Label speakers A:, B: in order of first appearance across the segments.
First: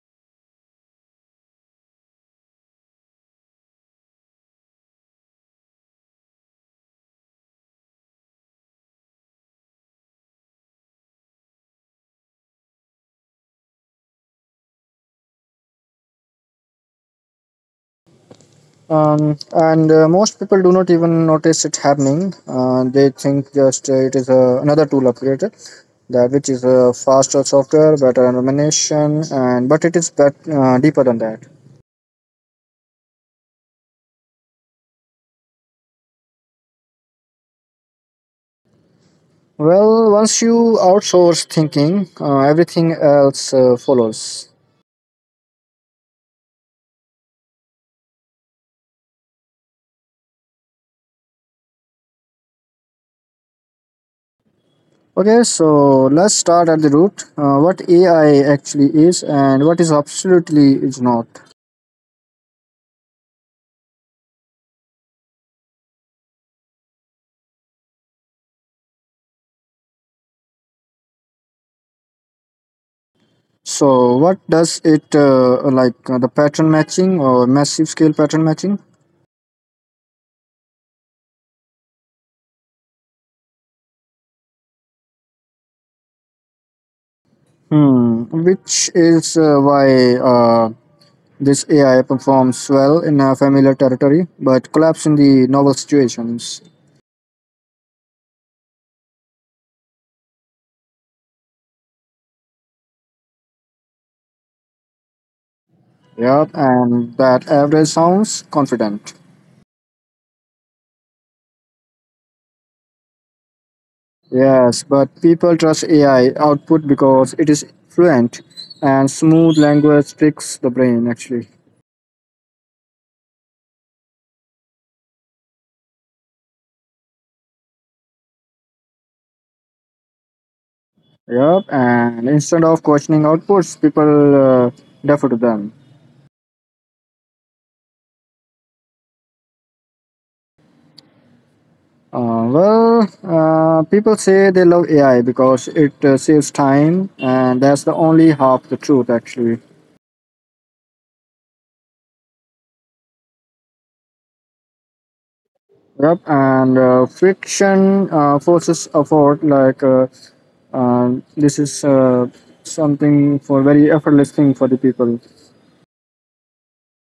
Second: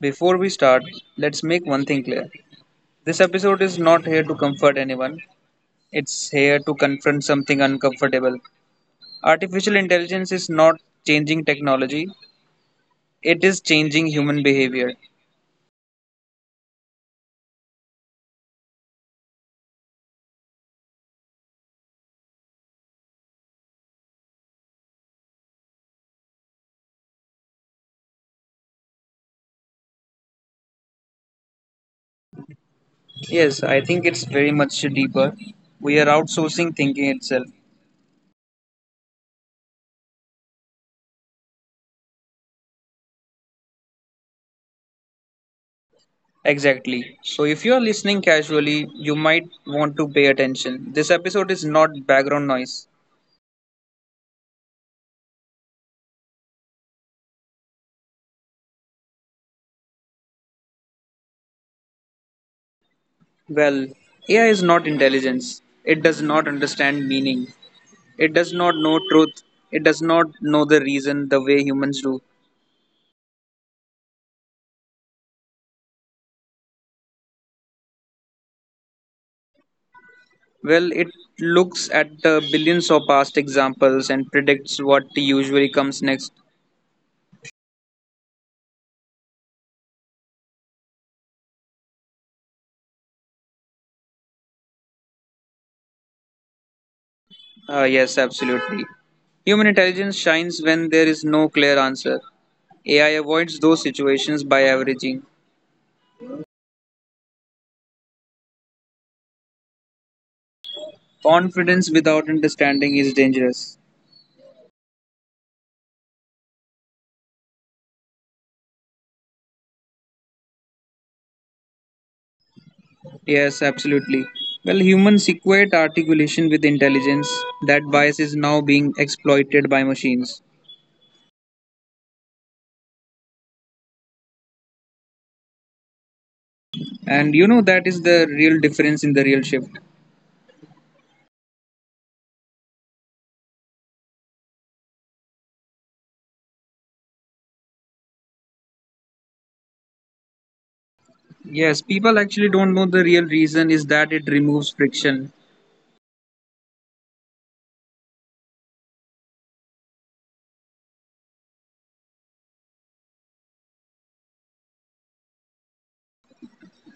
A: before we start, let's make one thing clear. This episode is not here to comfort anyone. It's here to confront something uncomfortable. Artificial intelligence is not changing technology. It is changing human behavior.
B: And most people do not even notice it happening. They think just it is another tool upgraded, that which is a faster software, better illumination, and but it is deeper than that.
A: Yes, I think it's very much deeper. We are outsourcing thinking itself.
B: Well, once you outsource thinking, everything else follows.
A: Exactly. So if you are listening casually, you might want to pay attention. This episode is not background noise.
B: Okay, so let's start at the root. What AI actually is and what is absolutely is not.
A: Well, AI is not intelligence. It does not understand meaning. It does not know truth. It does not know the reason the way humans do.
B: So, what does it the pattern matching or massive scale pattern matching?
A: Well, it looks at the billions of past examples and predicts what usually comes next.
B: Hmm. Which is why this AI performs well in a familiar territory, but collapse in the novel situations.
A: Yes, absolutely. Human intelligence shines when there is no clear answer. AI avoids those situations by averaging.
B: Yep, and that average sounds confident.
A: Confidence without understanding is dangerous.
B: Yes, but people trust AI output because it is fluent and smooth language tricks the brain actually.
A: Yes, absolutely. Well, humans equate articulation with intelligence. That bias is now being exploited by machines.
B: Yep, and instead of questioning outputs, people uh, defer to them.
A: And that is the real difference in the real shift.
B: People say they love AI because it saves time, and that's the only half the truth, actually.
A: Yes, people actually don't know the real reason is that it removes friction.
B: Yep, and friction forces effort. Like this is something for very effortless thing for the people.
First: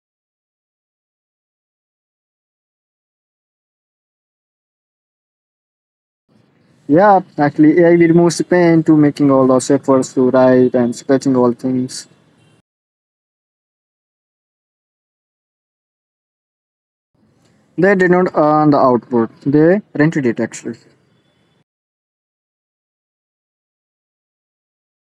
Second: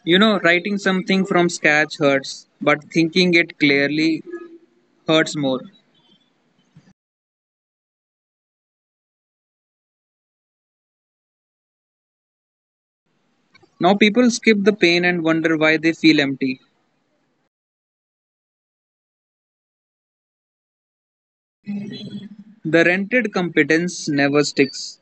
A: Writing something from scratch hurts, but thinking it clearly hurts more.
B: Yeah, actually, AI removes the pain to making all those efforts to write and scratching all things.
A: Now, people skip the pain and wonder why they feel empty.
B: They did not earn the output; they rented it actually.
A: The rented competence never sticks.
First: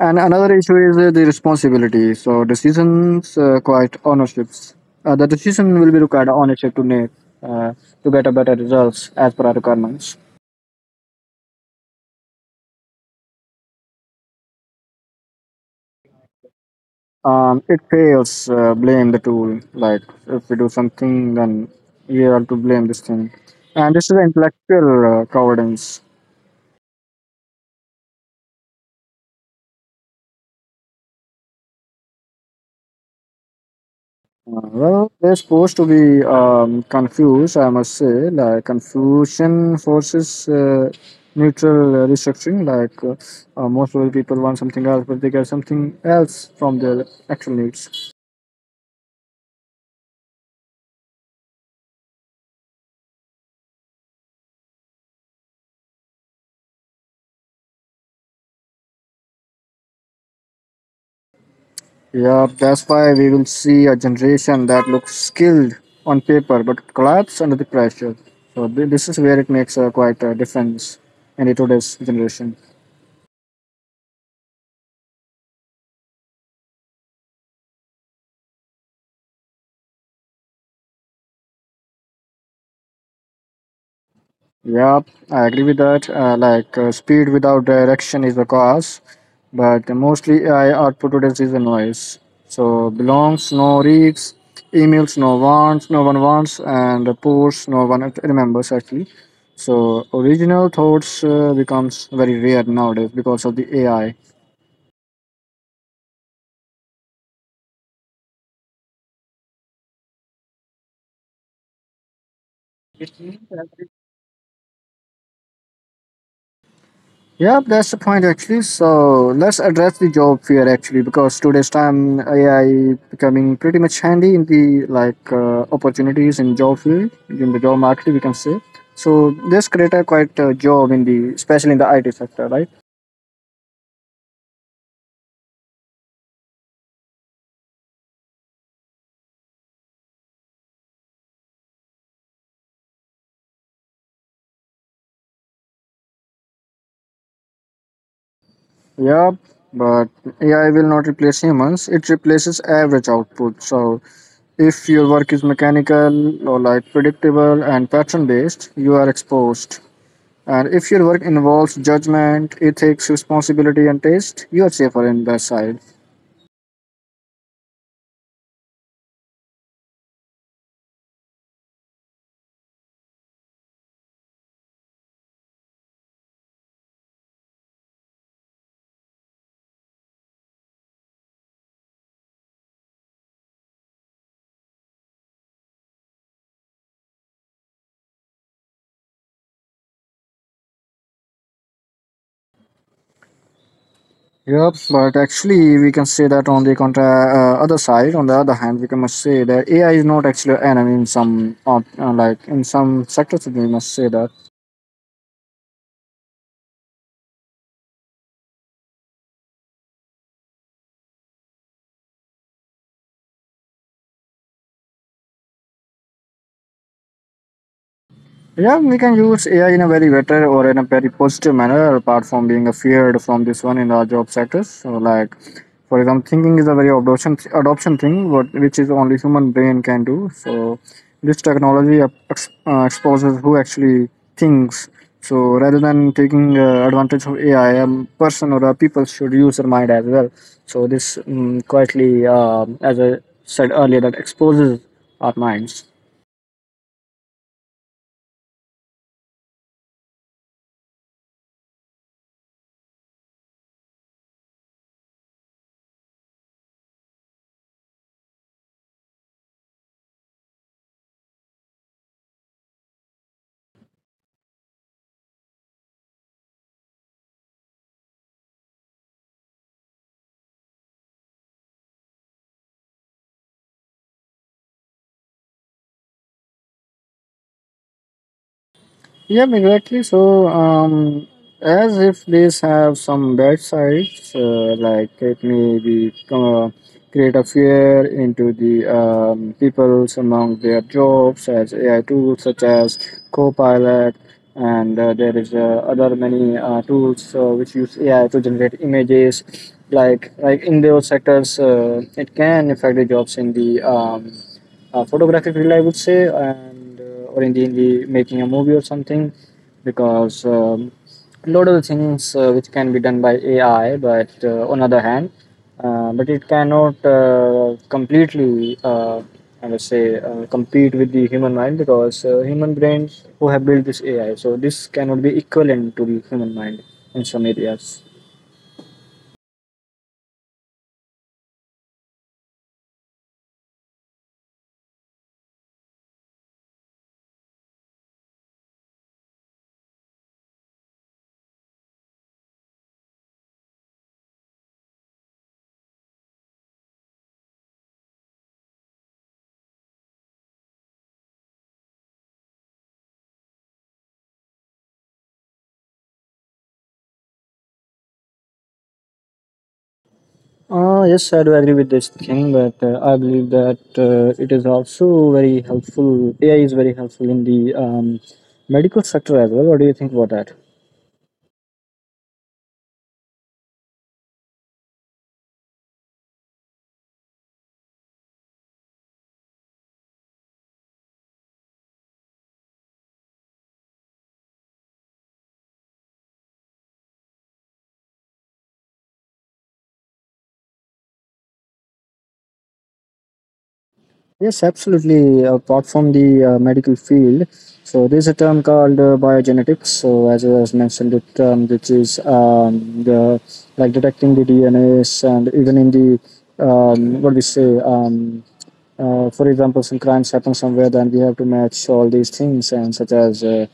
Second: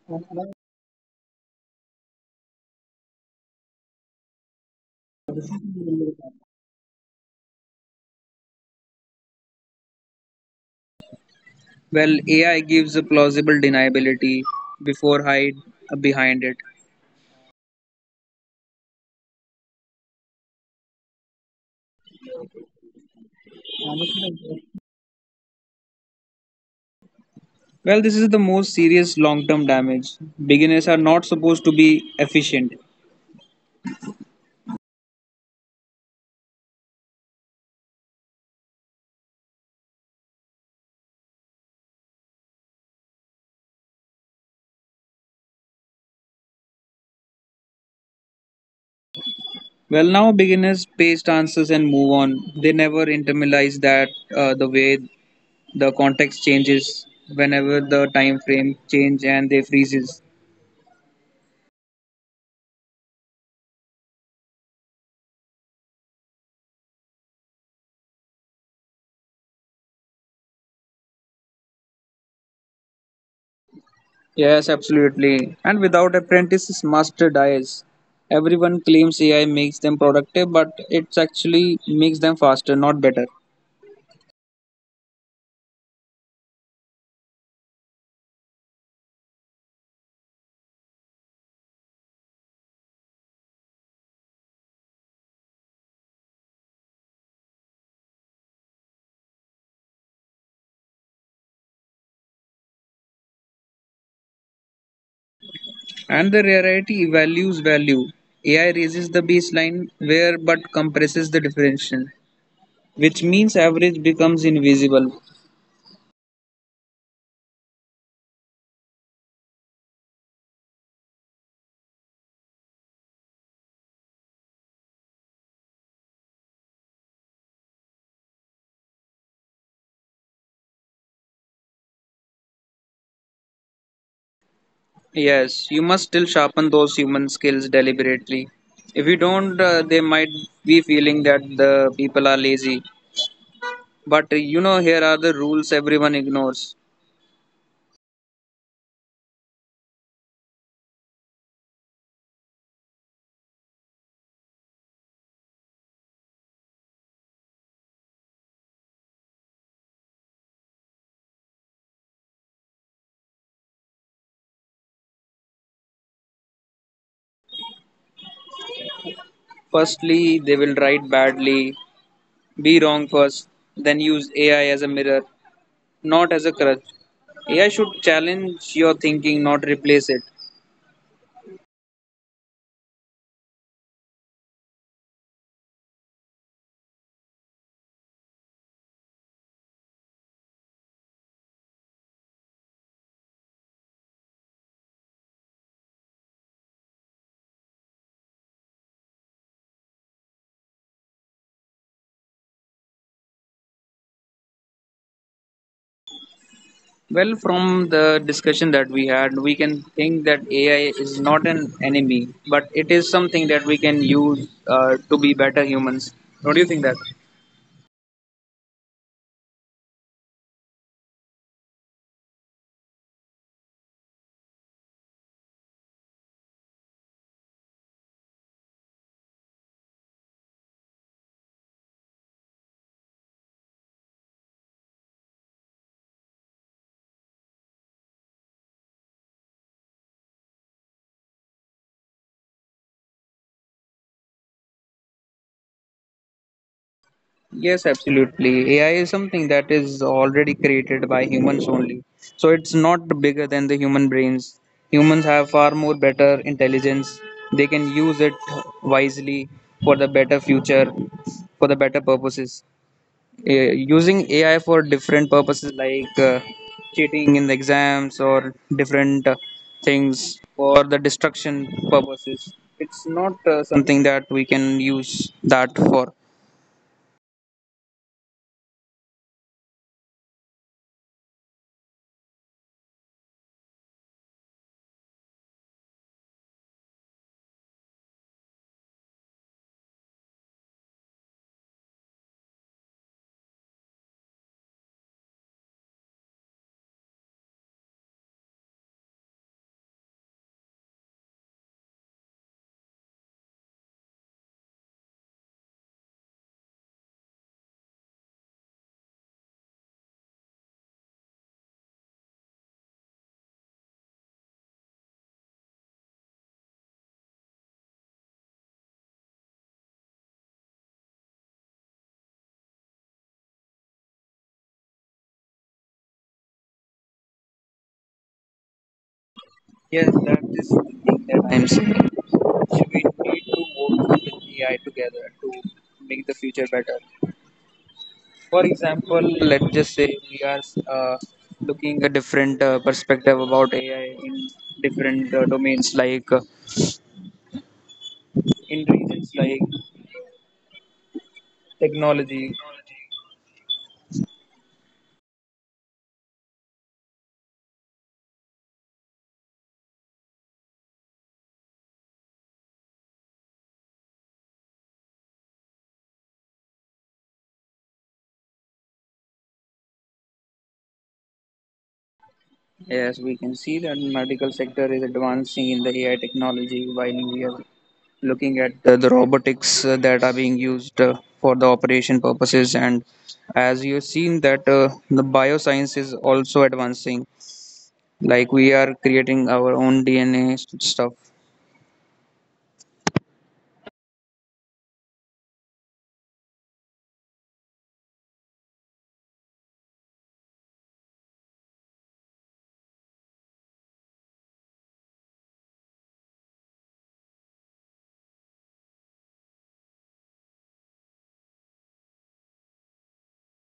B: And another issue is the responsibility. So decisions, quite ownerships. The decision will be required ownership to make uh, to get a better results as per our requirements.
A: Well, AI gives a plausible deniability before hide behind it.
B: It fails, blame the tool. Like if we do something, then you are to blame this thing. And this is intellectual cowardice.
A: Well, this is the most serious long-term damage. Beginners are not supposed to be efficient.
B: Well, they're supposed to be confused, I must say. Like confusion forces neutral restructuring. Most of the people want something else, but they get something else from their actual needs.
A: Well, now beginners paste answers and move on. They never internalize that the way the context changes whenever the time frame change and they freezes.
B: Yeah, that's why we will see a generation that looks skilled on paper but collapse under the pressure. So this is where it makes a quite a difference in the today's generation.
A: Yes, absolutely. And without apprentices, master dies. Everyone claims AI makes them productive, but it's actually makes them faster, not better.
B: Yeah, I agree with that. Speed without direction is a cause, but mostly AI output today is a noise. So belongs, no reads, emails, no wants, no one wants, and posts, no one remembers actually. So original thoughts becomes very rare nowadays because of the AI.
A: And the rarity values value. AI raises the baseline where but compresses the differential, which means average becomes invisible.
B: Yep, that's the point actually. So let's address the job fear actually, because today's time AI becoming pretty much handy in the opportunities in job field in the job market we can say. So this create a quite job in the especially in the IT sector, right?
A: Yes, you must still sharpen those human skills deliberately. If you don't, they might be feeling that the people are lazy. But here are the rules everyone ignores.
B: Yep, but AI will not replace humans. It replaces average output. So if your work is mechanical or like predictable and pattern based, you are exposed. And if your work involves judgment, ethics, responsibility, and taste, you are safer in that side.
A: Firstly, they will write badly, be wrong first, then use AI as a mirror, not as a crutch. AI should challenge your thinking, not replace it.
B: Yep, but actually, we can say that on the contra other side. On the other hand, we can must say that AI is not actually an enemy in some like in some sectors. We must say that.
A: Well, from the discussion that we had, we can think that AI is not an enemy, but it is something that we can use to be better humans. Don't you think that?
B: Yeah, we can use AI in a very better or in a very positive manner, apart from being feared from this one in our job sectors. So, like, for example, thinking is a very adoption thing, what which is only human brain can do. So, this technology exposes who actually thinks. So, rather than taking advantage of AI, a person or a people should use their mind as well. So, this quietly, as I said earlier, that exposes our minds.
A: Yes, absolutely. AI is something that is already created by humans only. So it's not bigger than the human brains. Humans have far more better intelligence. They can use it wisely for the better future, for the better purposes. Using AI for different purposes, like cheating in the exams or different things for the destruction purposes. It's not something that we can use that for.
B: Yep, exactly. So, as if these have some bad sides, like it may be create a fear into the peoples among their jobs as AI tools such as Copilot, and there is other many tools which use AI to generate images. Like in those sectors, it can affect the jobs in the photographic reel, I would say, and or in the making a movie or something, because a lot of the things which can be done by AI, but on other hand, but it cannot completely, I would say, compete with the human mind because human brains who have built this AI, so this cannot be equivalent to the human mind in some areas.
A: Yes, that is the thing that I'm saying. We need to work with AI together to make the future better. For example, let's just say we are uh, looking a different perspective about AI in different domains, like in regions like technology.
B: Yes, I do agree with this thing, but I believe that it is also very helpful. AI is very helpful in the medical sector as well. What do you think about that?
A: Yes, we can see that medical sector is advancing in the AI technology, while we are looking at the robotics that are being used for the operation purposes, and as you've seen that the bioscience is also advancing, like we are creating our own DNA stuff.
B: Yes, absolutely. Apart from the medical field, so there's a term called biogenetics. So as I was mentioned, the term which is the like detecting the DNAs and even in the what we say? For example, some crimes happen somewhere, then we have to match all these things and such as uh,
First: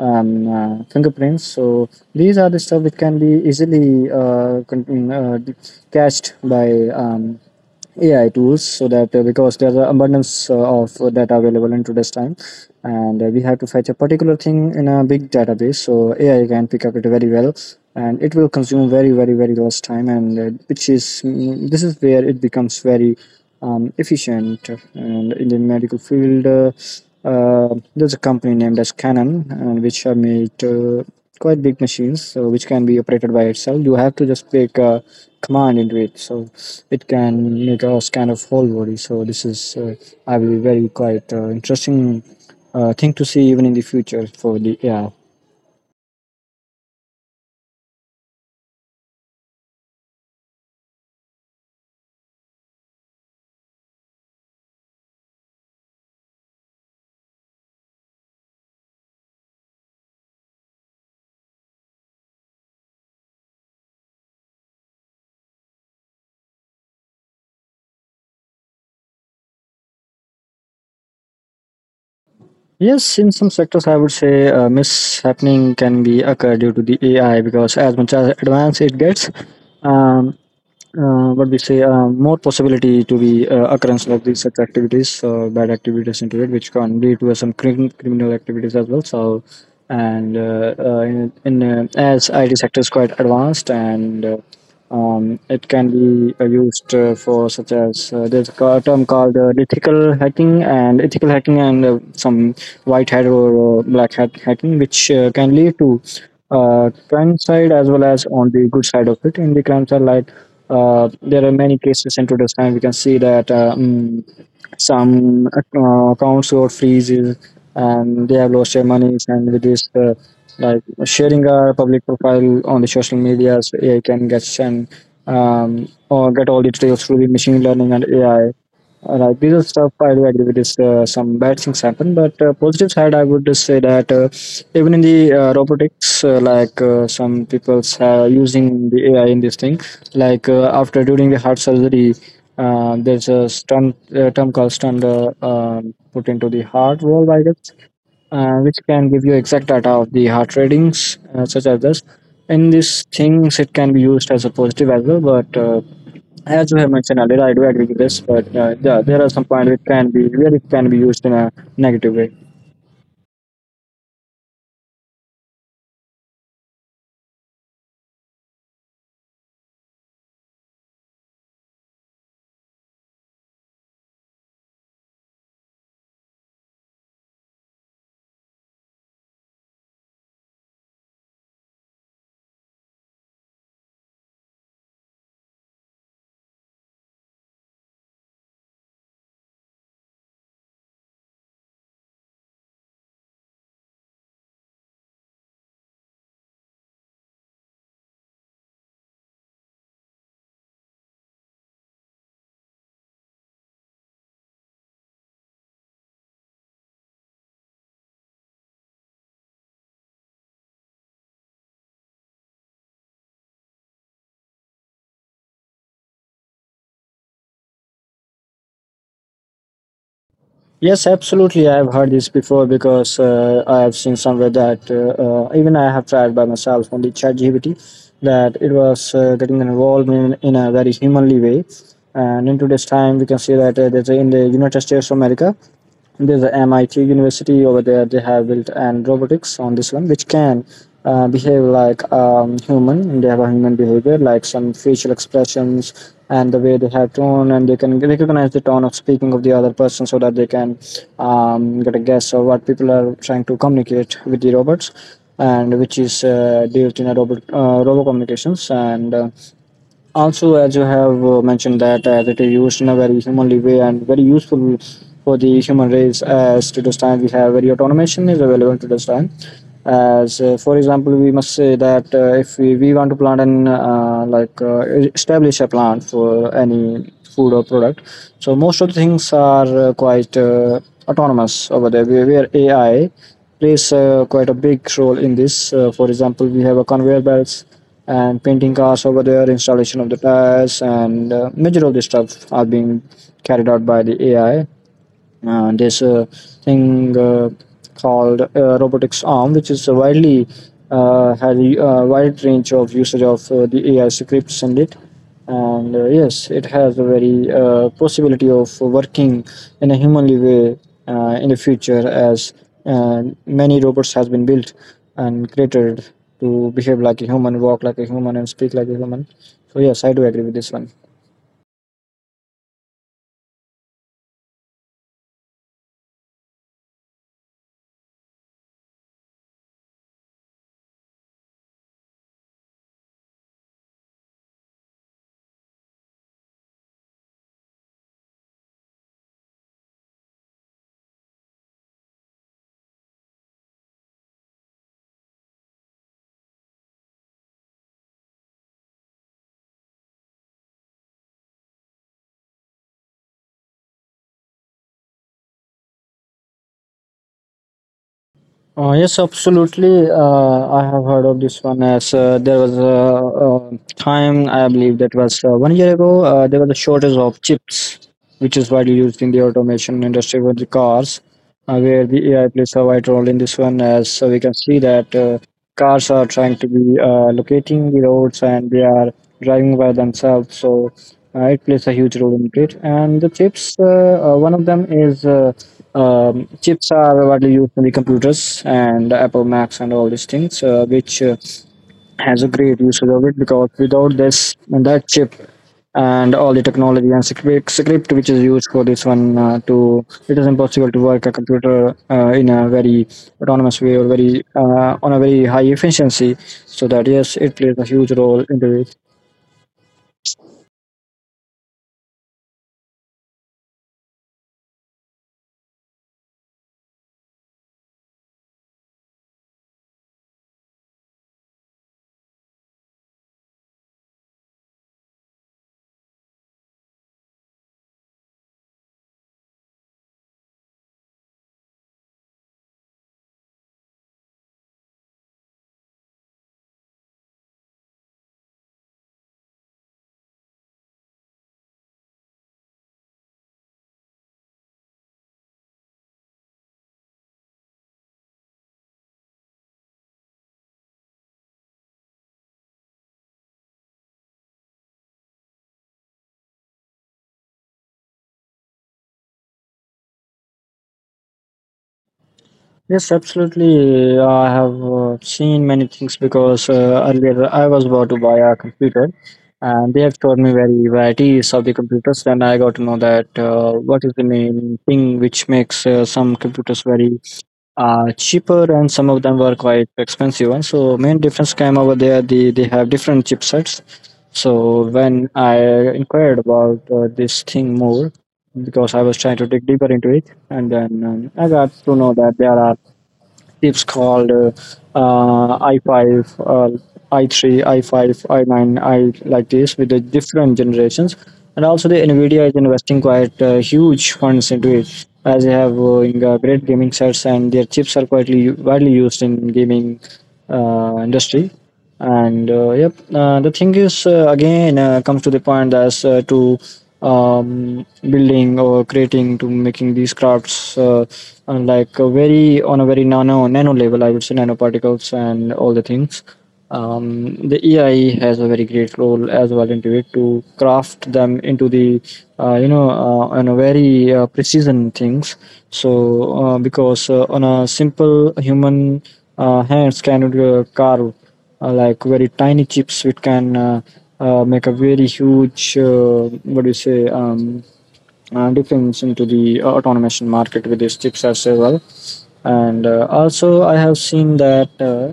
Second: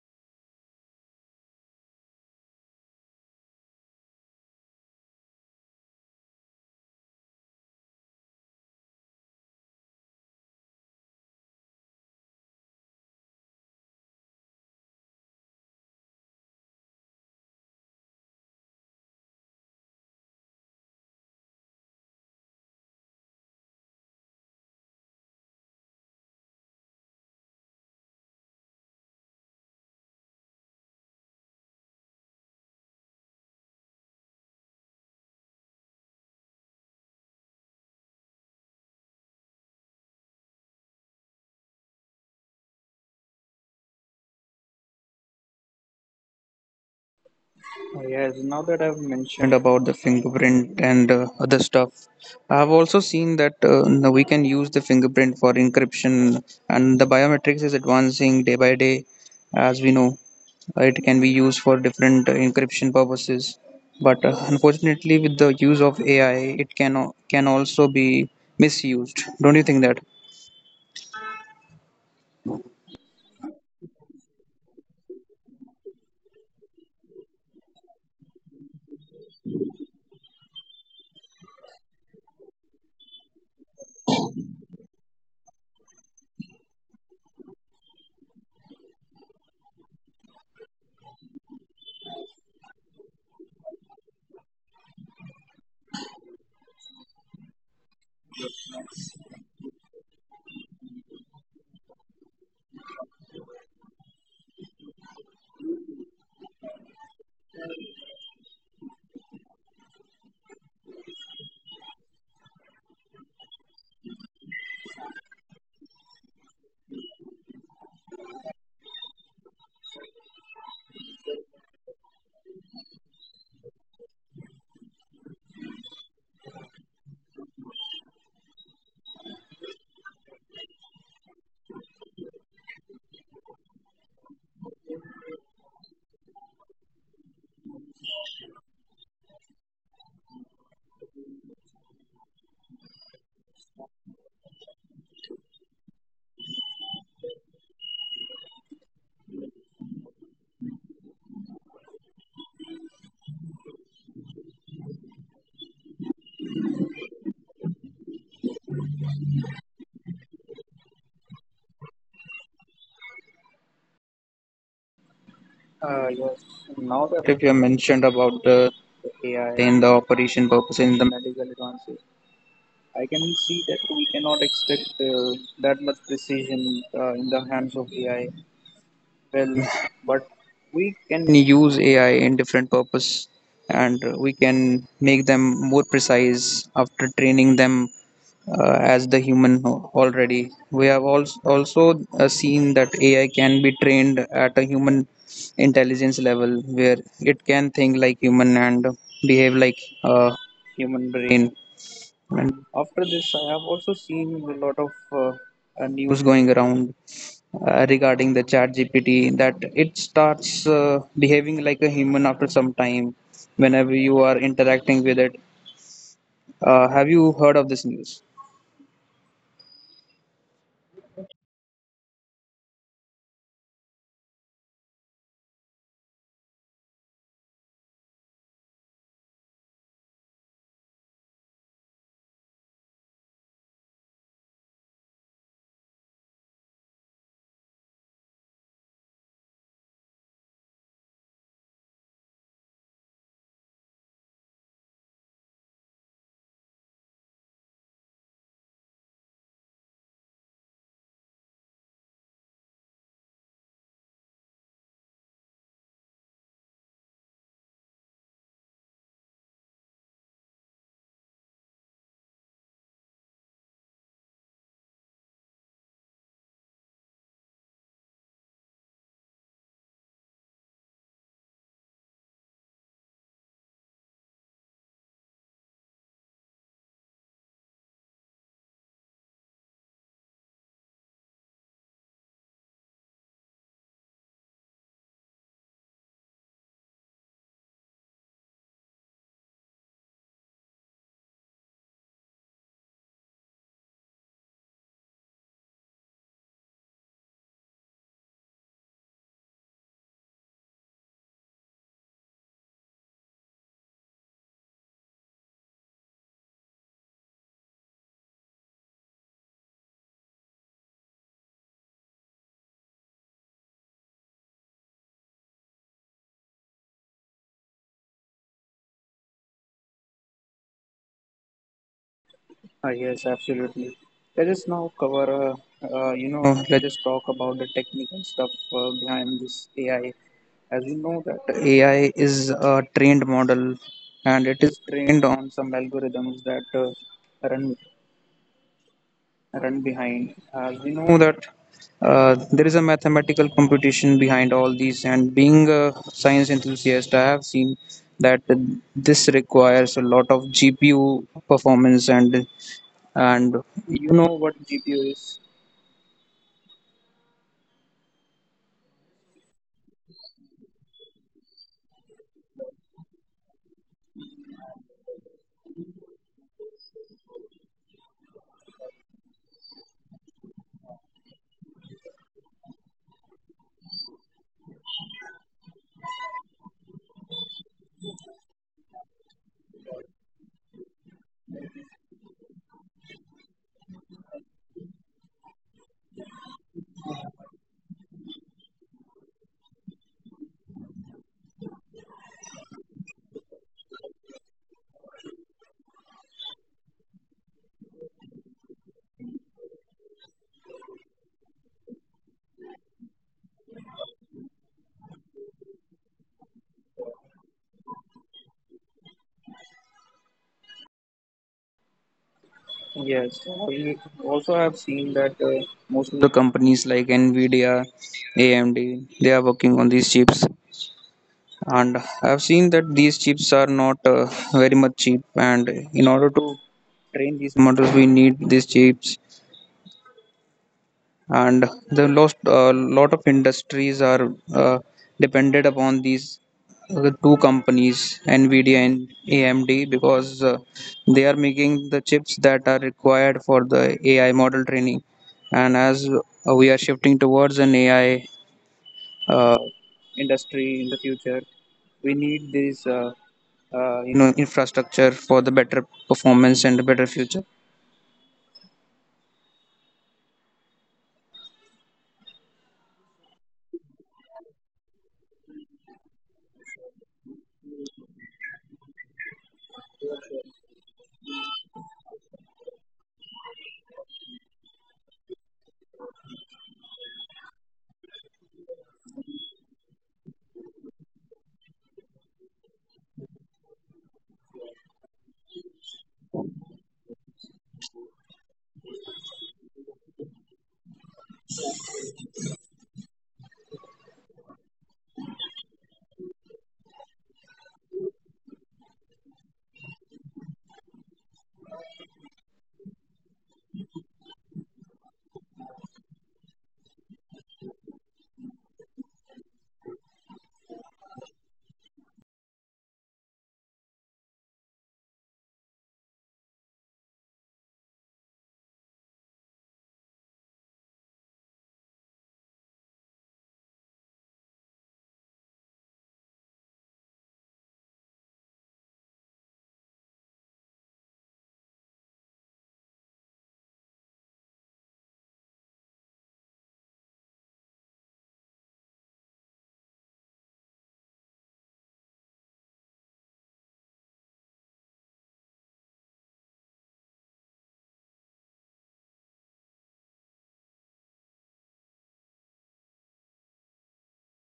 B: um, uh, fingerprints. So these are the stuff which can be easily catched by AI tools so that because there's an abundance of data available in today's time, and we have to fetch a particular thing in a big database. So AI can pick up it very well, and it will consume very, very, very less time, and which is this is where it becomes very efficient. And in the medical field, there's a company named as Canon, and which have made. Quite big machines so which can be operated by itself. You have to just make a command into it, so it can make a scan of whole body. So this is I believe very quite interesting thing to see even in the future for the AI.
A: Oh, yes, now that I've mentioned about the fingerprint and other stuff, I've also seen that now we can use the fingerprint for encryption, and the biometrics is advancing day by day. As we know, it can be used for different encryption purposes. But unfortunately, with the use of AI, it can also be misused. Don't you think that?
B: Yes, in some sectors I would say mishappening can be occur due to the AI, because as much as advanced it gets, um, what we say more possibility to be occurrence of these such activities, bad activities into it, which can lead to some criminal activities as well. So and uh, uh, in, in uh, as IT sector is quite advanced and it can be used for such as there's a term called ethical hacking, and some white hat or black hat hacking, which can lead to crime side as well as on the good side of it. In the crime side, there are many cases into this time. We can see that some accounts got freezes and they have lost their monies. And with this, like sharing our public profile on the social medias, AI can get and or get all the details through the machine learning and AI. Right, these are stuff I do agree with. This some bad things happen, but positive side I would just say that even in the robotics, some people's using the AI in this thing, after during the heart surgery, there's a stunt term called stunt put into the heart valve, I guess, which can give you exact data of the heart ratings, such as this. In these things, it can be used as a positive as well. But as we have mentioned earlier, I do agree with this. But yeah, there are some points it can be where it can be used in a negative way.
A: Yes. Now that if you have mentioned about the AI in the operation purpose in the medical advances. I can see that we cannot expect that much precision in the hands of AI. Well, but we can use AI in different purpose, and we can make them more precise after training them as the human already. We have also seen that AI can be trained at a human intelligence level where it can think like human and behave like a human brain. And after this, I have also seen a lot of news going around regarding the chat GPT that it starts behaving like a human after some time whenever you are interacting with it. Have you heard of this news?
B: Yes, absolutely. I have heard this before because I have seen somewhere that even I have tried by myself on the ChatGPT that it was getting involved in a very humanly way. And in today's time, we can see that there's in the United States of America, there's a MIT University over there. They have built and robotics on this one, which can behave like human. They have a human behavior, like some facial expressions and the way they have tone, and they can recognize the tone of speaking of the other person, so that they can get a guess of what people are trying to communicate with the robots, and which is dealt in a robo communications and. Also, as you have mentioned that it is used in a very humanly way and very useful for the human race, as today's time we have, very automation is available today's time. As, for example, we must say that, if we want to plant an like establish a plant for any food or product, so most of the things are quite autonomous over there, where ai plays quite a big role in this. Uh, for example, we have a conveyor belts and painting cars over there, installation of the tires, and major of the stuff are being carried out by the AI. Uh, there's a thing called robotics arm, which is widely had a wide range of usage of the AI scripts in it. And yes, it has a very possibility of working in a humanly way in the future, as many robots has been built and created to behave like a human, walk like a human, and speak like a human. So yes, I do agree with this one.
A: Ah, yes, absolutely. Let us now cover, uh, uh, you know, let us talk about the technical stuff behind this AI. As you know, that AI is a trained model and it is trained on some algorithms that run behind. As we know that there is a mathematical computation behind all these, and being a science enthusiast, I have seen that this requires a lot of GPU performance, and you know what GPU is.
B: Yes, absolutely. I have heard of this one. As There was a time, I believe that was one year ago. There was a shortage of chips, which is widely used in the automation industry with the cars, where the AI plays a vital role in this one. As so we can see that cars are trying to be locating the roads and they are driving by themselves. So it plays a huge role in it. And the chips, one of them is chips are widely used in the computers and Apple Macs and all these things, which has a great usage of it, because without this and that chip and all the technology and script which is used for this one to it is impossible to work a computer in a very autonomous way or very on a very high efficiency. So that, yes, it plays a huge role in the.
A: Yes, we also have seen that most of the companies like Nvidia, AMD, they are working on these chips, and I've seen that these chips are not very much cheap, and in order to train these models we need these chips, and the lost a lot of industries are uh, dependent upon these two companies, Nvidia and AMD, because they are making the chips that are required for the AI model training. And as we are shifting towards an AI uh, industry in the future, we need these infrastructure for the better performance and a better future.
B: Yes, absolutely. I have seen many things, because earlier I was about to buy a computer, and they have showed me very varieties of the computers. Then I got to know that what is the main thing which makes some computers very cheaper, and some of them were quite expensive ones. So main difference came over there. They have different chipsets. So when I inquired about this thing more, because I was trying to dig deeper into it. And then I got to know that there are chips called i5, uh, i3, i5, i9, I nine, I like this, with the different generations. And also the nvidia is investing quite huge funds into it, as they have great gaming sets, and their chips are widely used in gaming industry. And yep, the thing is again comes to the point, as to building or creating to making these crafts on a very nano level, I would say, nanoparticles and all the things. The AI has a very great role as well into it, to craft them into the on a very precision things. So because on a simple human hands can carve like very tiny chips, it can make a very huge what do you say difference into the automation market with these chips as well. And also, I have seen that uh,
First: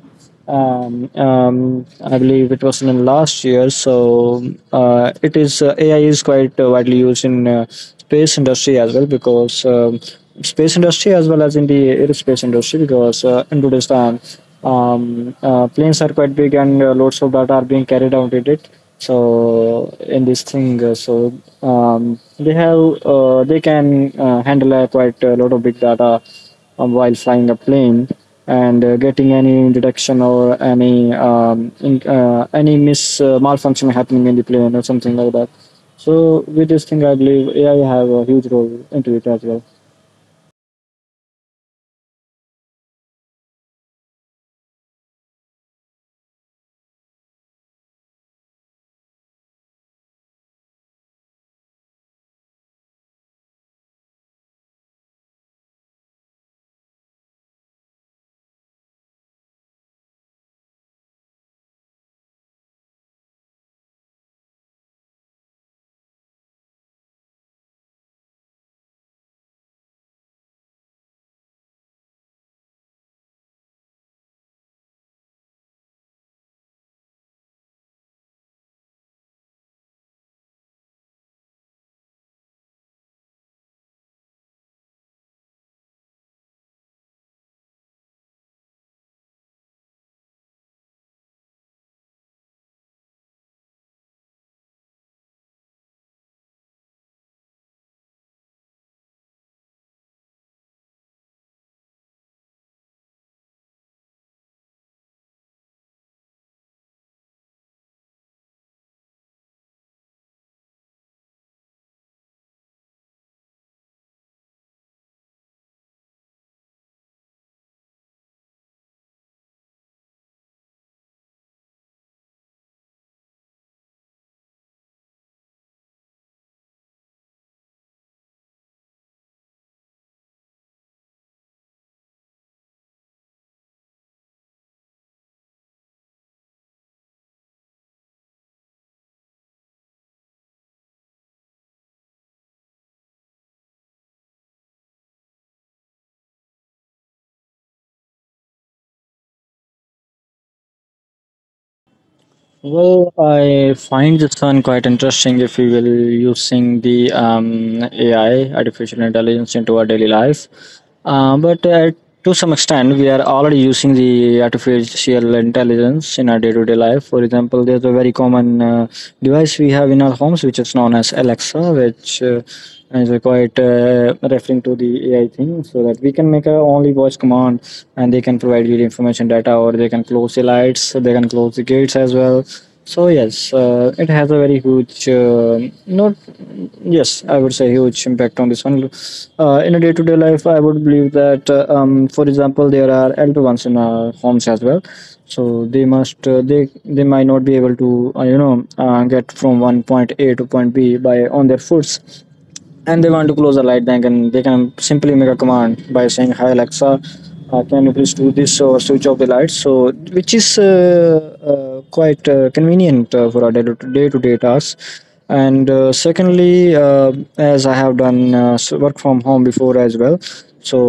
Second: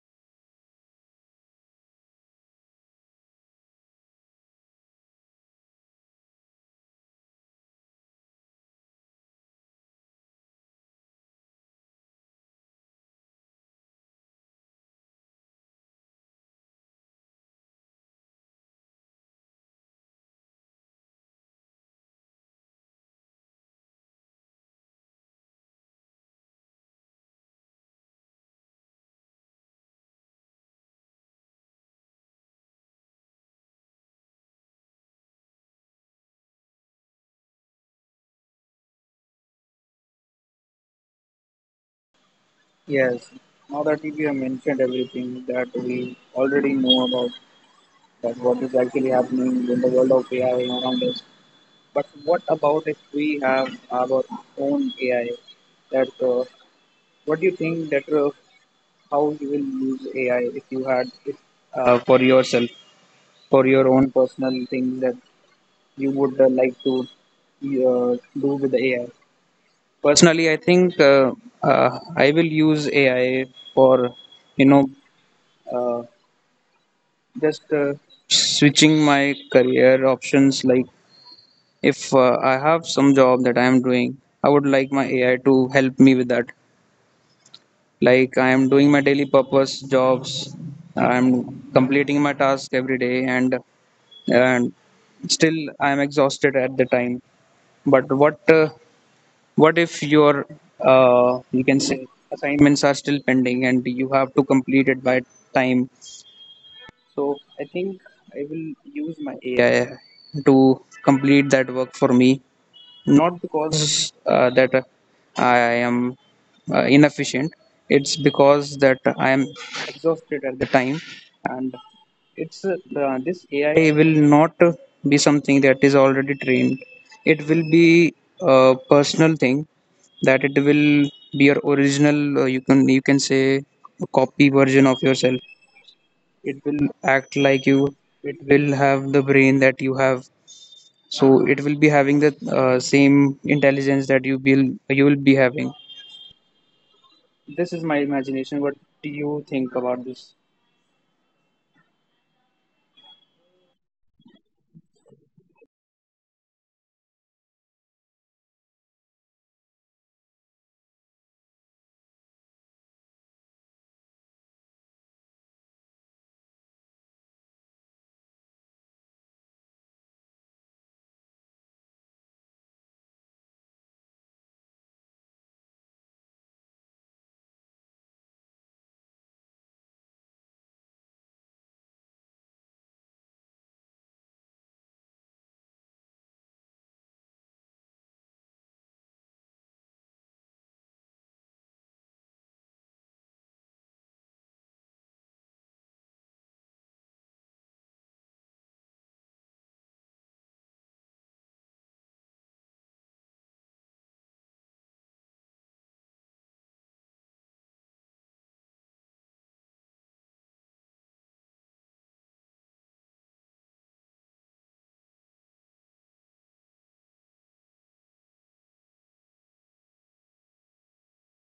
B: um, um, I believe it was in last year. So it is ai is quite widely used in space industry as well, because space industry as well as in the aerospace industry. Because in today's time planes are quite big, and loads of data are being carried out in it. So in this thing they have they can handle a quite a lot of big data while flying a plane, and getting any detection or any any mis malfunction happening in the plane or something like that. So with this thing, I believe AI have a huge role into it as well.
A: Yes. Now that you have mentioned everything that we already know about, that what is actually happening in the world of AI around us. But what about if we have our own AI? That what do you think that how you will use AI if you had if, for yourself, for your own personal things that you would like to do with the AI? Personally, I think I will use AI for you know uh, just switching my career options. Like if I have some job that I am doing, I would like my AI to help me with that. Like I am doing my daily purpose jobs, I am completing my task every day, and still I am exhausted at the time. But what if your, you can say, assignments are still pending and you have to complete it by time? So I think I will use my AI to complete that work for me, not because that I am inefficient. It's because that I am exhausted at the time, and it's this AI will not be something that is already trained. It will be a personal thing that it will be your original. You can say a copy version of yourself. It will act like you. It will have the brain that you have, so it will be having the same intelligence that you will be having. This is my imagination. What do you think about this?
B: Well, I find this one quite interesting, if we will using the AI, artificial intelligence, into our daily life. But To some extent, we are already using the artificial intelligence in our day-to-day life. For example, there's a very common device we have in our homes, which is known as Alexa, which is quite referring to the AI thing, so that we can make a only voice command, and they can provide you the information data, or they can close the lights, they can close the gates as well. So yes, it has a very huge, not yes, I would say, huge impact on this one. In a day-to-day life, I would believe that, for example, there are elder ones in our homes as well, so they must they might not be able to get from one point A to point B by on their foots, and they want to close the light bank, and they can simply make a command by saying, hi Alexa, can you please do this, or switch off the lights. So which is quite convenient for our day to day tasks. And secondly, as I have done work from home before as well. So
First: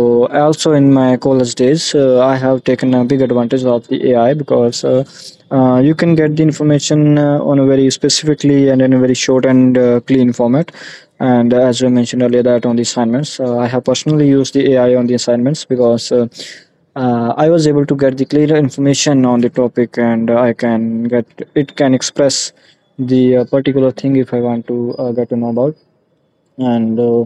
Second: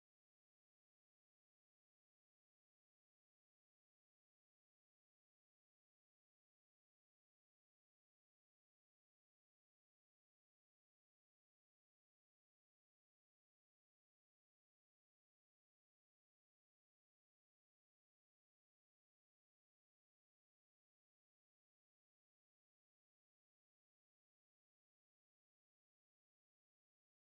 B: also in my college days, I have taken a big advantage of the ai, because you can get the information on a very specifically, and in a very short and clean format. And as we mentioned earlier, that on the assignments, I have personally used the ai on the assignments, because I was able to get the clearer information on the topic. And I can get, it can express the particular thing if I want to get to know about. And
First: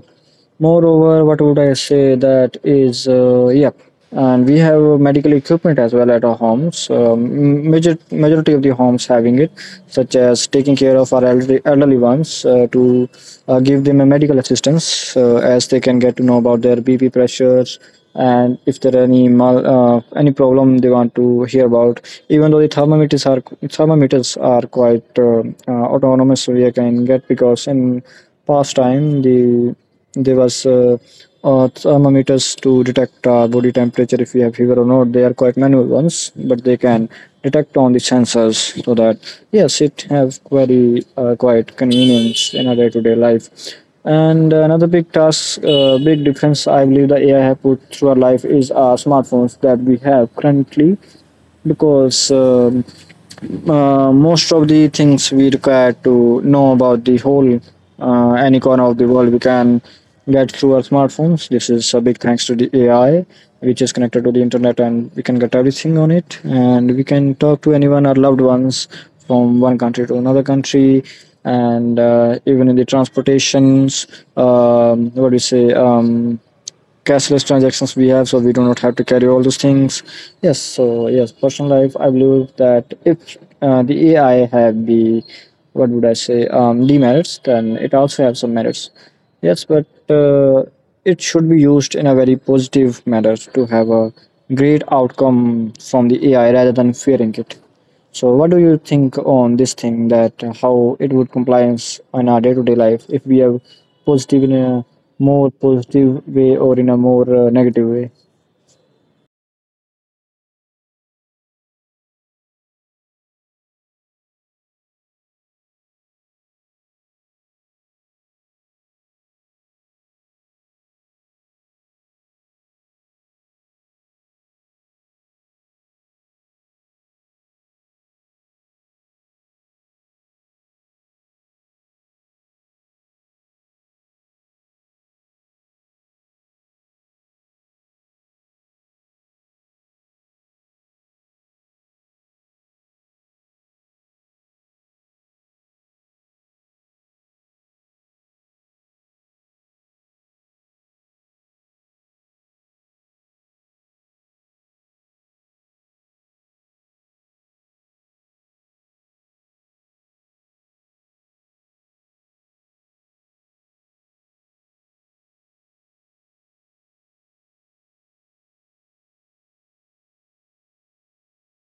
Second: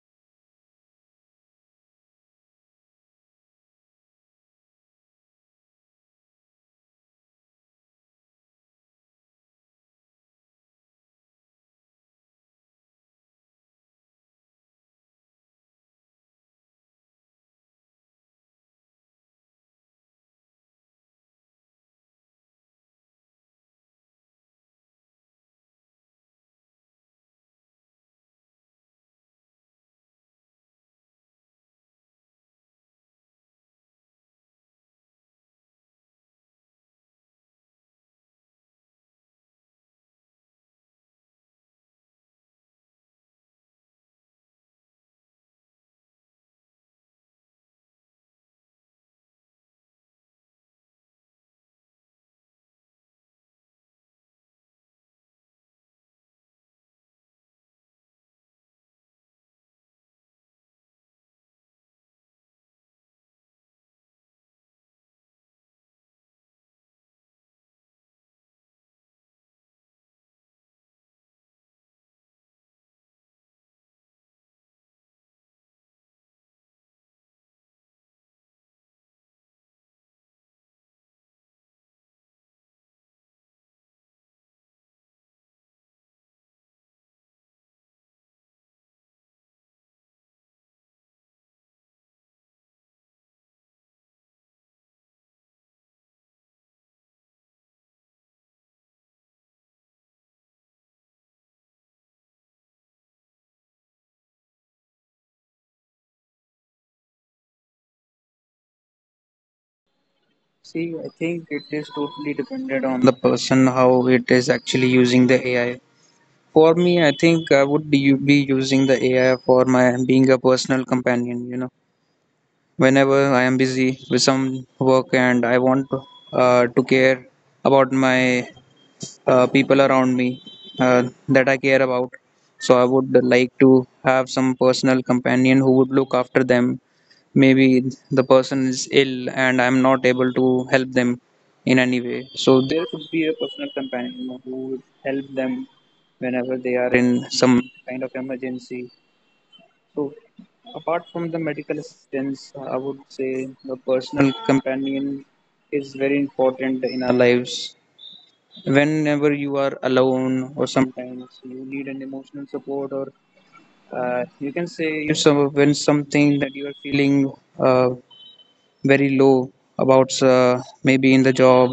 B: moreover, what would I say, that is yep. And we have medical equipment as well at our homes. Majority of the homes having it, such as taking care of our elderly ones, to give them a medical assistance, as they can get to know about their bp pressures. And if there are any problem they want to hear about. Even though the thermometers are quite autonomous, so we can get, because in past time the there was thermometers to detect body temperature if we have fever or not, they are quite manual ones, but they can detect on the sensors. So that yes, it have very quite convenience in our day-to-day life. And another big task, big difference I believe the ai have put through our life is our smartphones that we have currently. Because most of the things we require to know about the whole any corner of the world, we can get through our smartphones. This is a big thanks to the AI, which is connected to the internet, and we can get everything on it. And we can talk to anyone, our loved ones, from one country to another country, and even in the transportations. What do you say? Cashless transactions we have, so we do not have to carry all those things. Yes, so yes, personal life, I believe that if the ai have the, what would I say, demerits, then it also have some merits. Yes, but it should be used in a very positive manner to have a great outcome from the ai, rather than fearing it. So, what do you think on this thing, that how it would compliance on our day-to-day life, if we have positive in a more positive way or in a more negative way?
A: See, I think it is totally dependent on the person how it is actually using the AI. For me, I think I would be using the AI for my being a personal companion, you know, whenever I am busy with some work and I want to care about my people around me that I care about. So I would like to have some personal companion who would look after them. Maybe the person is ill and I'm not able to help them in any way. So there should be a personal companion, you know, who would help them whenever they are in some kind of emergency. So apart from the medical assistance, I would say the personal companion is very important in our lives, whenever you are alone or sometimes you need an emotional support, or you can say you some when something that you are feeling uh, very low about, maybe in the job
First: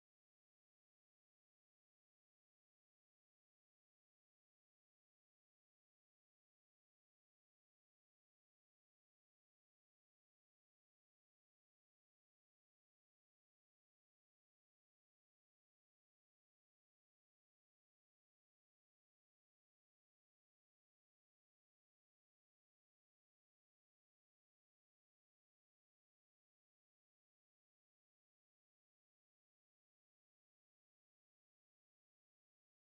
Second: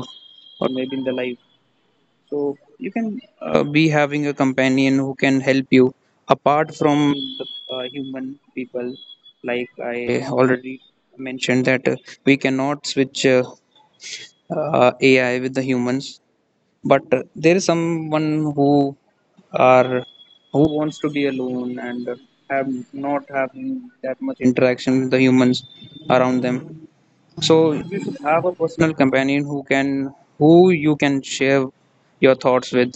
A: or maybe in the life, so you can be having a companion who can help you apart from the human people. Like I already mentioned that we cannot switch AI with the humans, but there is someone who are who wants to be alone and have not have that much interaction with the humans around them. So you should have a personal companion who can who you can share your thoughts with,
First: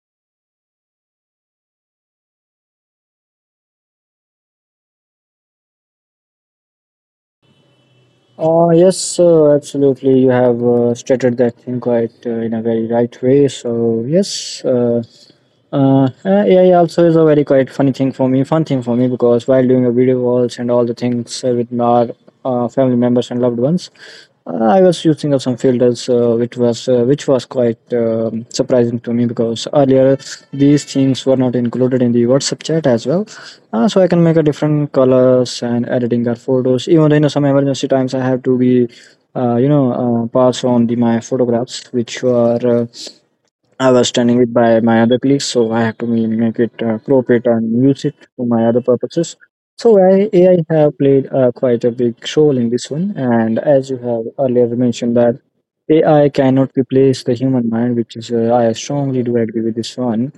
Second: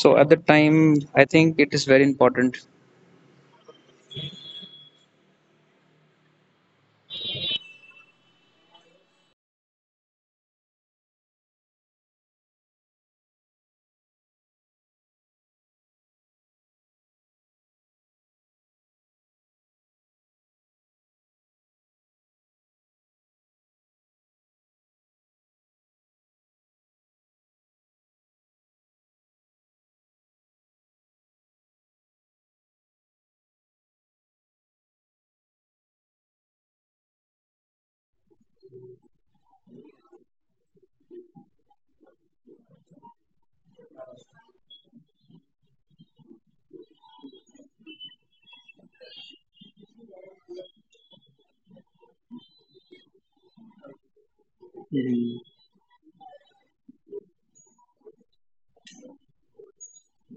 A: so at that time I think it is very important.
B: Yes, absolutely. You have stated that thing quite in a very right way. So, yes, AI also is a very quite fun thing for me, because while doing a video calls and all the things with our family members and loved ones, i was using of some filters, which was quite surprising to me, because earlier these things were not included in the WhatsApp chat as well. So I can make a different colors and editing our photos. Even though you know, some emergency times I have to be, pass on the my photographs, which were I was turning it by my other colleagues, so I have to make it appropriate and use it for my other purposes. So I, AI have played quite a big role in this one. And as you have earlier mentioned that AI cannot replace the human mind, which is I strongly do agree with this one.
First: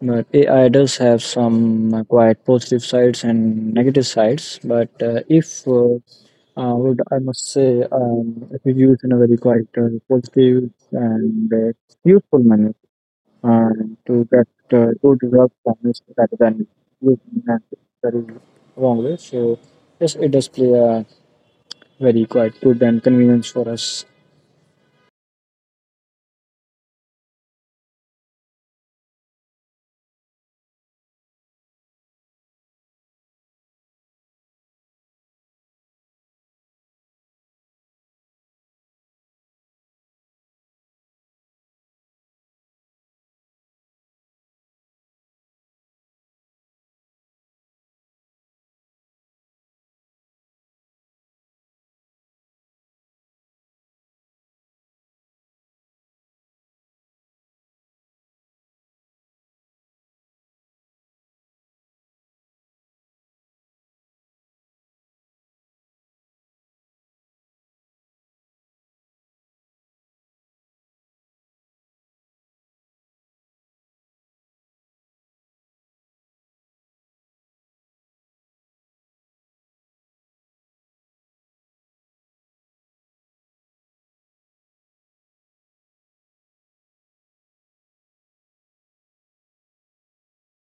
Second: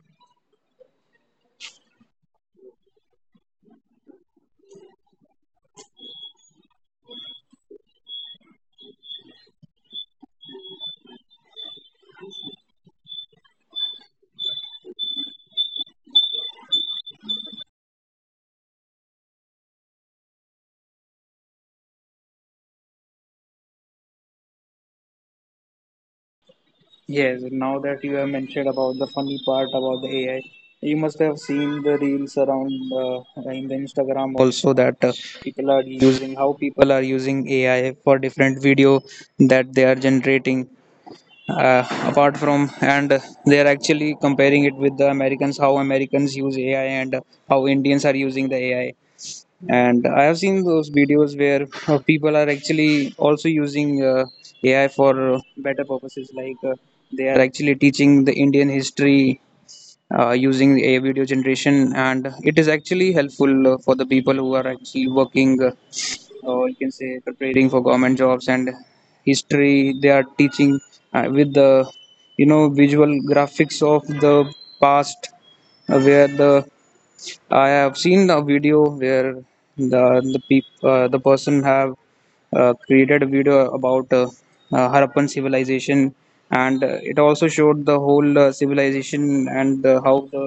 B: But AI does have some quite positive sides and negative sides. But if I must say, if we use in a very quite positive and useful manner and to develop families rather than using and very wrong way. So yes, it does play a very quite good and convenience for us.
A: Yes, now that you have mentioned about the funny part about the AI, you must have seen the reels around, in the Instagram also, that people are using how people are using AI for different video that they are generating. Apart from and they are actually comparing it with the Americans, how Americans use AI and how Indians are using the AI, and I have seen those videos where people are actually also using AI for better purposes, like they are actually teaching the Indian history using the AI video generation, and it is actually helpful for the people who are actually working, or you can say preparing for government jobs, and history they are teaching with the visual graphics of the past, where the I have seen a video where the person have created a video about Harappan civilization, and it also showed the whole civilization and how the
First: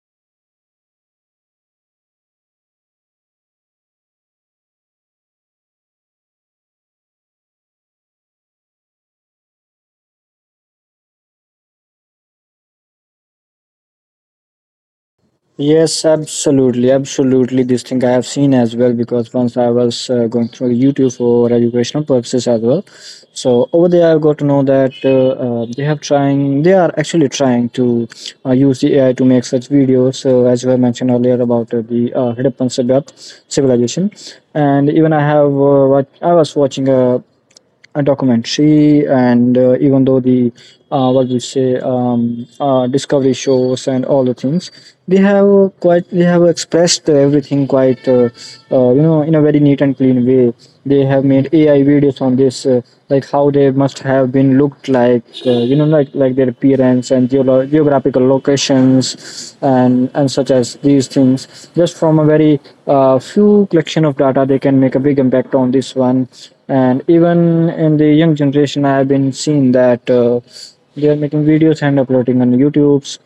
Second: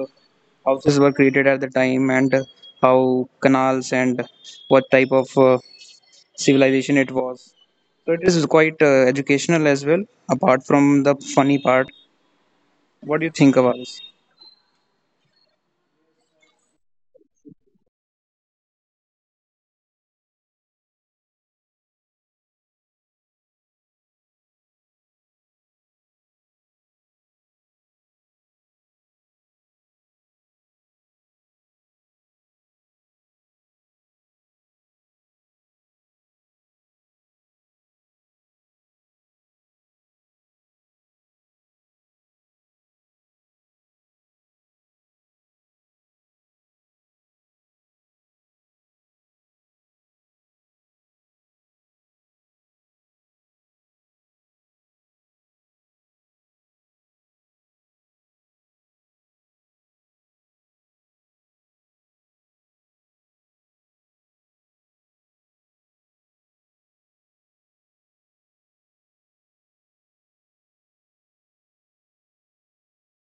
A: houses were created at the time, and how canals and what type of civilization it was. So it is quite educational as well, apart from the funny part. What do you think about this?
B: Yes, absolutely, absolutely. This thing I have seen as well because once I was going through YouTube for educational purposes as well. So over there, I got to know that they are actually trying to use the AI to make such videos. So as I mentioned earlier about the civilization, and even I have what I was watching a documentary, and even though the what we say Discovery shows and all the things, they have they have expressed everything quite in a very neat and clean way. They have made AI videos on this, like how they must have been looked like, like their appearance and geographical locations, and such as these things just from a very few collection of data they can make a big impact on this one. And even in the young generation I have been seeing that they are making videos and uploading on YouTube's.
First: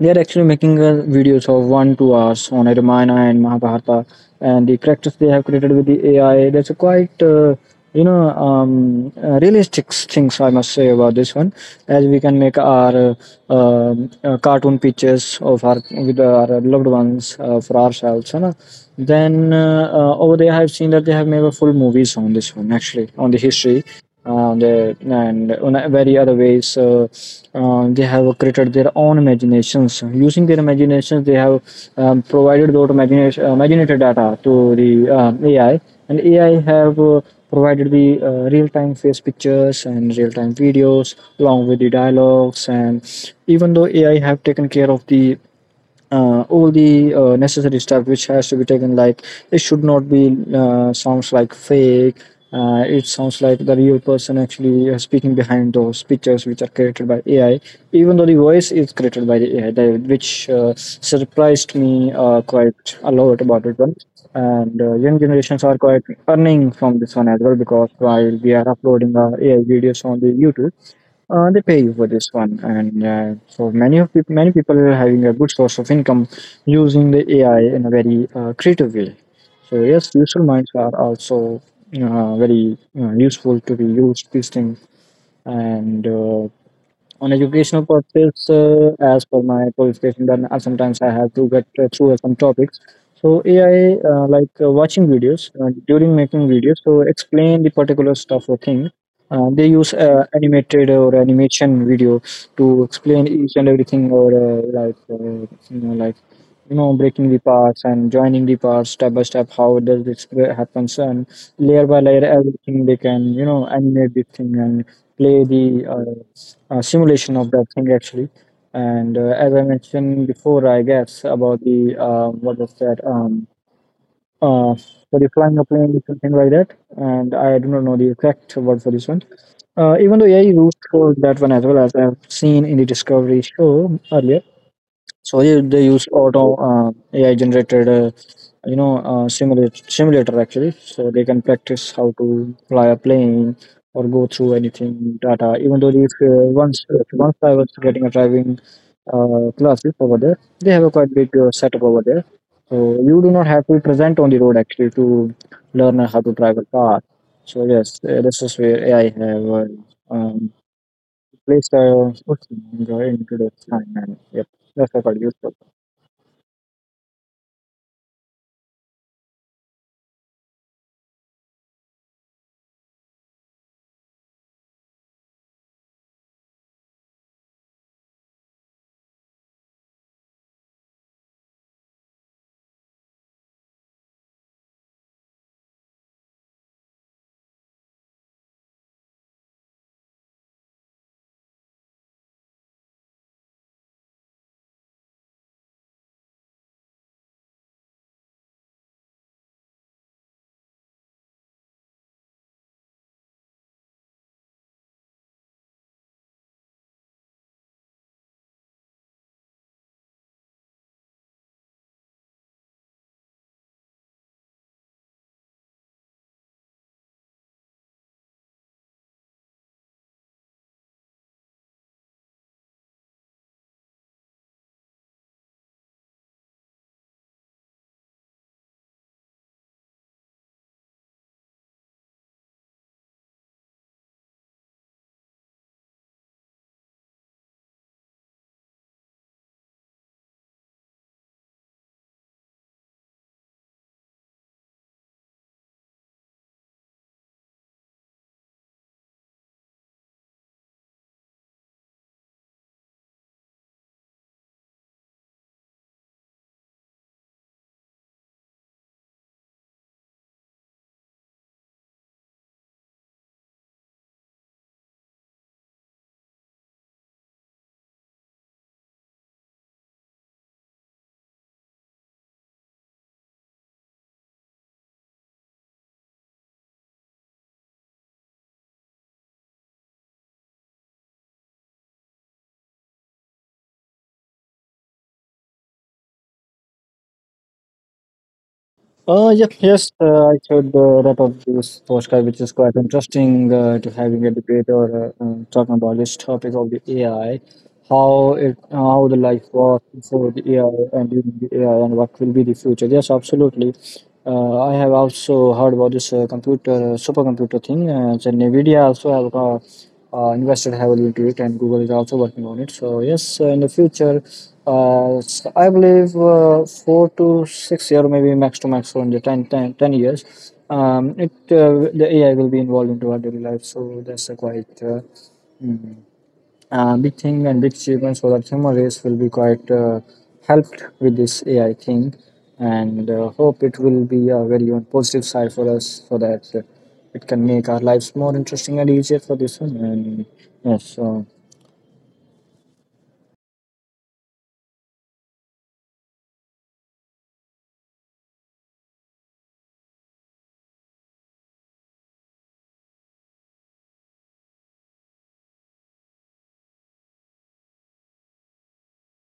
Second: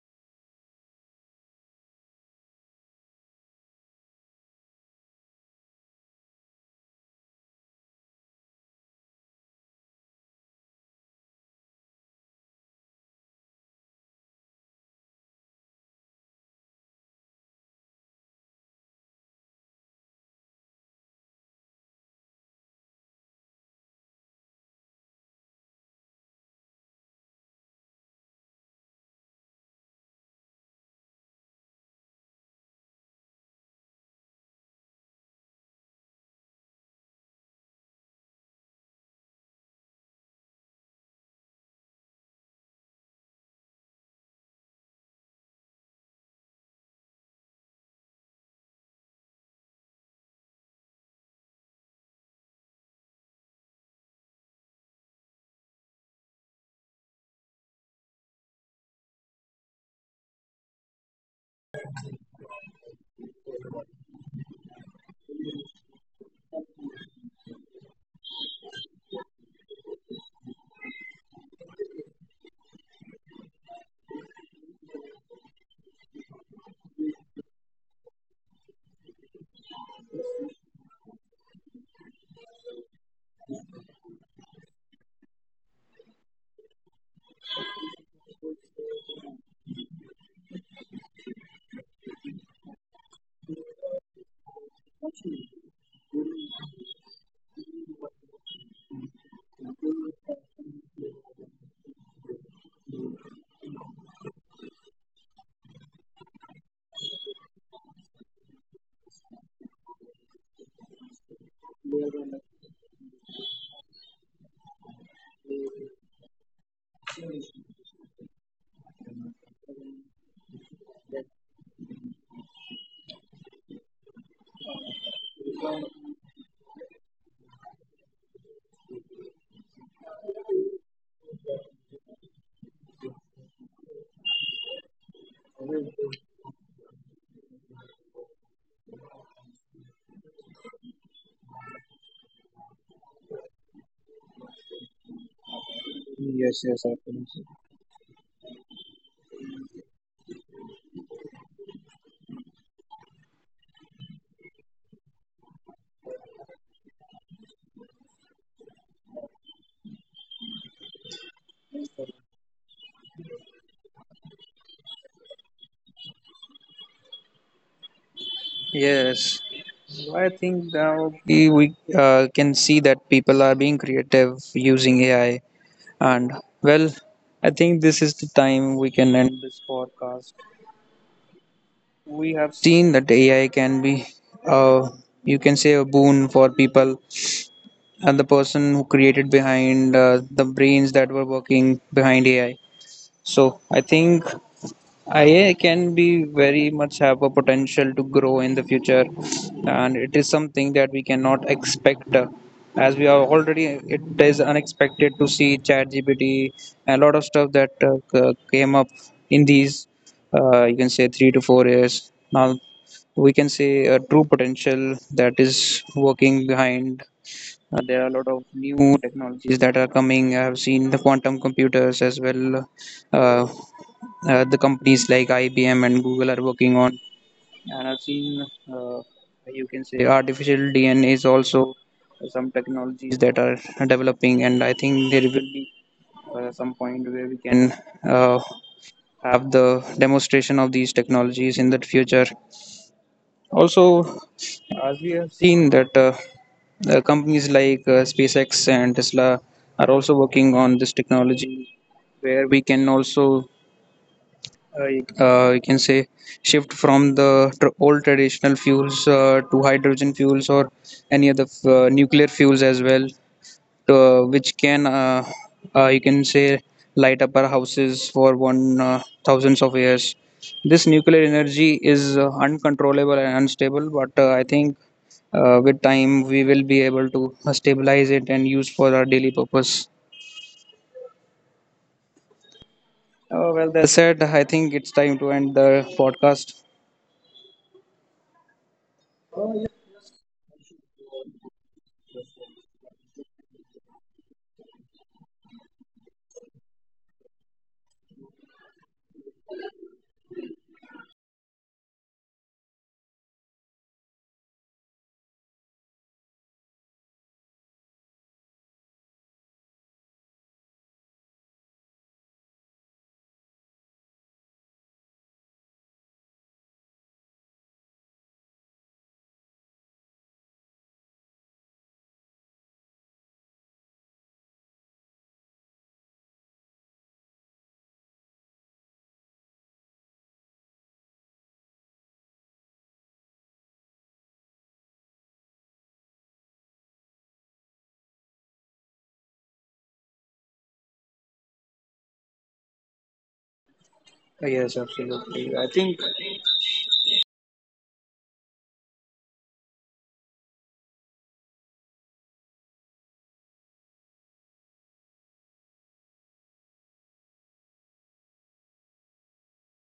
B: They are actually making videos of one, 2 hours on Ramayana and Mahabharata, and the characters they have created with the AI. That's a quite, realistic things, I must say about this one, as we can make our cartoon pictures of our with our loved ones for ourselves. You know? Then over there, I have seen that they have made a full movies on this one, actually on the history. And in very other ways, they have created their own imaginations. Using their imaginations, they have provided those imagination imaginated data to the AI, and AI have provided the real-time face pictures and real-time videos along with the dialogues. And even though AI have taken care of the all the necessary stuff which has to be taken, like it should not be sounds like fake. It sounds like the real person actually speaking behind those pictures, which are created by AI. Even though the voice is created by the AI, which surprised me quite a lot about it one. And young generations are quite earning from this one as well, because while we are uploading our AI videos on the YouTube, they pay you for this one, and many people are having a good source of income using the AI in a very creative way. So yes, useful minds are also very useful to be used. These things, and on educational purpose, as per my qualification, then sometimes I have to get through some topics, so AI, like watching videos, during making videos, so explain the particular stuff or thing. They use animated or animation video to explain each and everything, or like like breaking the parts and joining the parts step by step, how does this happens. And layer by layer everything they can animate this thing and play the uh, simulation of that thing, actually. And as I mentioned before, I guess, about the what was that? Uh, for the flying a plane, something like that. And I do not know the exact word for this one. Even though AI used for that one as well, as I've seen in the Discovery show earlier. So they use auto AI generated, simulate simulator, actually, so they can practice how to fly a plane or go through anything data. Even though, if
A: Yes,
B: once,
A: yes, absolutely.
B: I was getting a driving classes, over there they have a quite big setup over there. So you do not have to be present on the road actually to learn how to drive a car. So yes, this is where AI have um, placed a in today's time. And yep, that's quite useful.
A: Yes. So I think now we can see that people are being creative using AI. And well, I think this is the time we can end this podcast. We have seen that AI can be, uh, you can say, a boon for people and the person who created behind, the brains that were working behind AI. So I think AI can be very much have a potential to grow in the future, and it is something that we cannot expect. As we are already, it is unexpected to see ChatGPT, a lot of stuff that came up in these, you can say, 3 to 4 years. Now we can say a true potential that is working behind. There are a lot of new technologies that are coming. I have seen the quantum computers as well. Uh, the companies like IBM and Google are working on. And I've seen, uh, you can say, artificial DNA is also some technologies that are developing. And I think there will be some point where we can uh, have the demonstration of these technologies in the future. Also, as we have seen that companies like SpaceX and Tesla are also working on this technology, where we can also you can say shift from the old traditional fuels, to hydrogen fuels or any other nuclear fuels as well, to which can you can say light up our houses for one thousands of years. This nuclear energy is uncontrollable and unstable, but I think with time we will be able to stabilize it and use for our daily purpose. Well, that said, I think it's time to end the podcast.
B: Yep, yes, I should wrap up this podcast, which is quite interesting to having a debate, or talking about this topic of the AI, how the life was before the AI and during the AI, and what will be the future. Yes, absolutely. I have also heard about this computer supercomputer thing. So Nvidia also have invested heavily into it, and Google is also working on it. So yes, in the future, I believe 4 to 6 year, maybe max to max, on the 10 years, it the AI will be involved into our daily life. So that's a quite. Mm, Big thing and big achievement for the human race, will be quite helped with this AI thing, and hope it will be a very on positive side for us, so that it can make our lives more interesting and easier for this one. And yes, so
A: Yes, absolutely. I think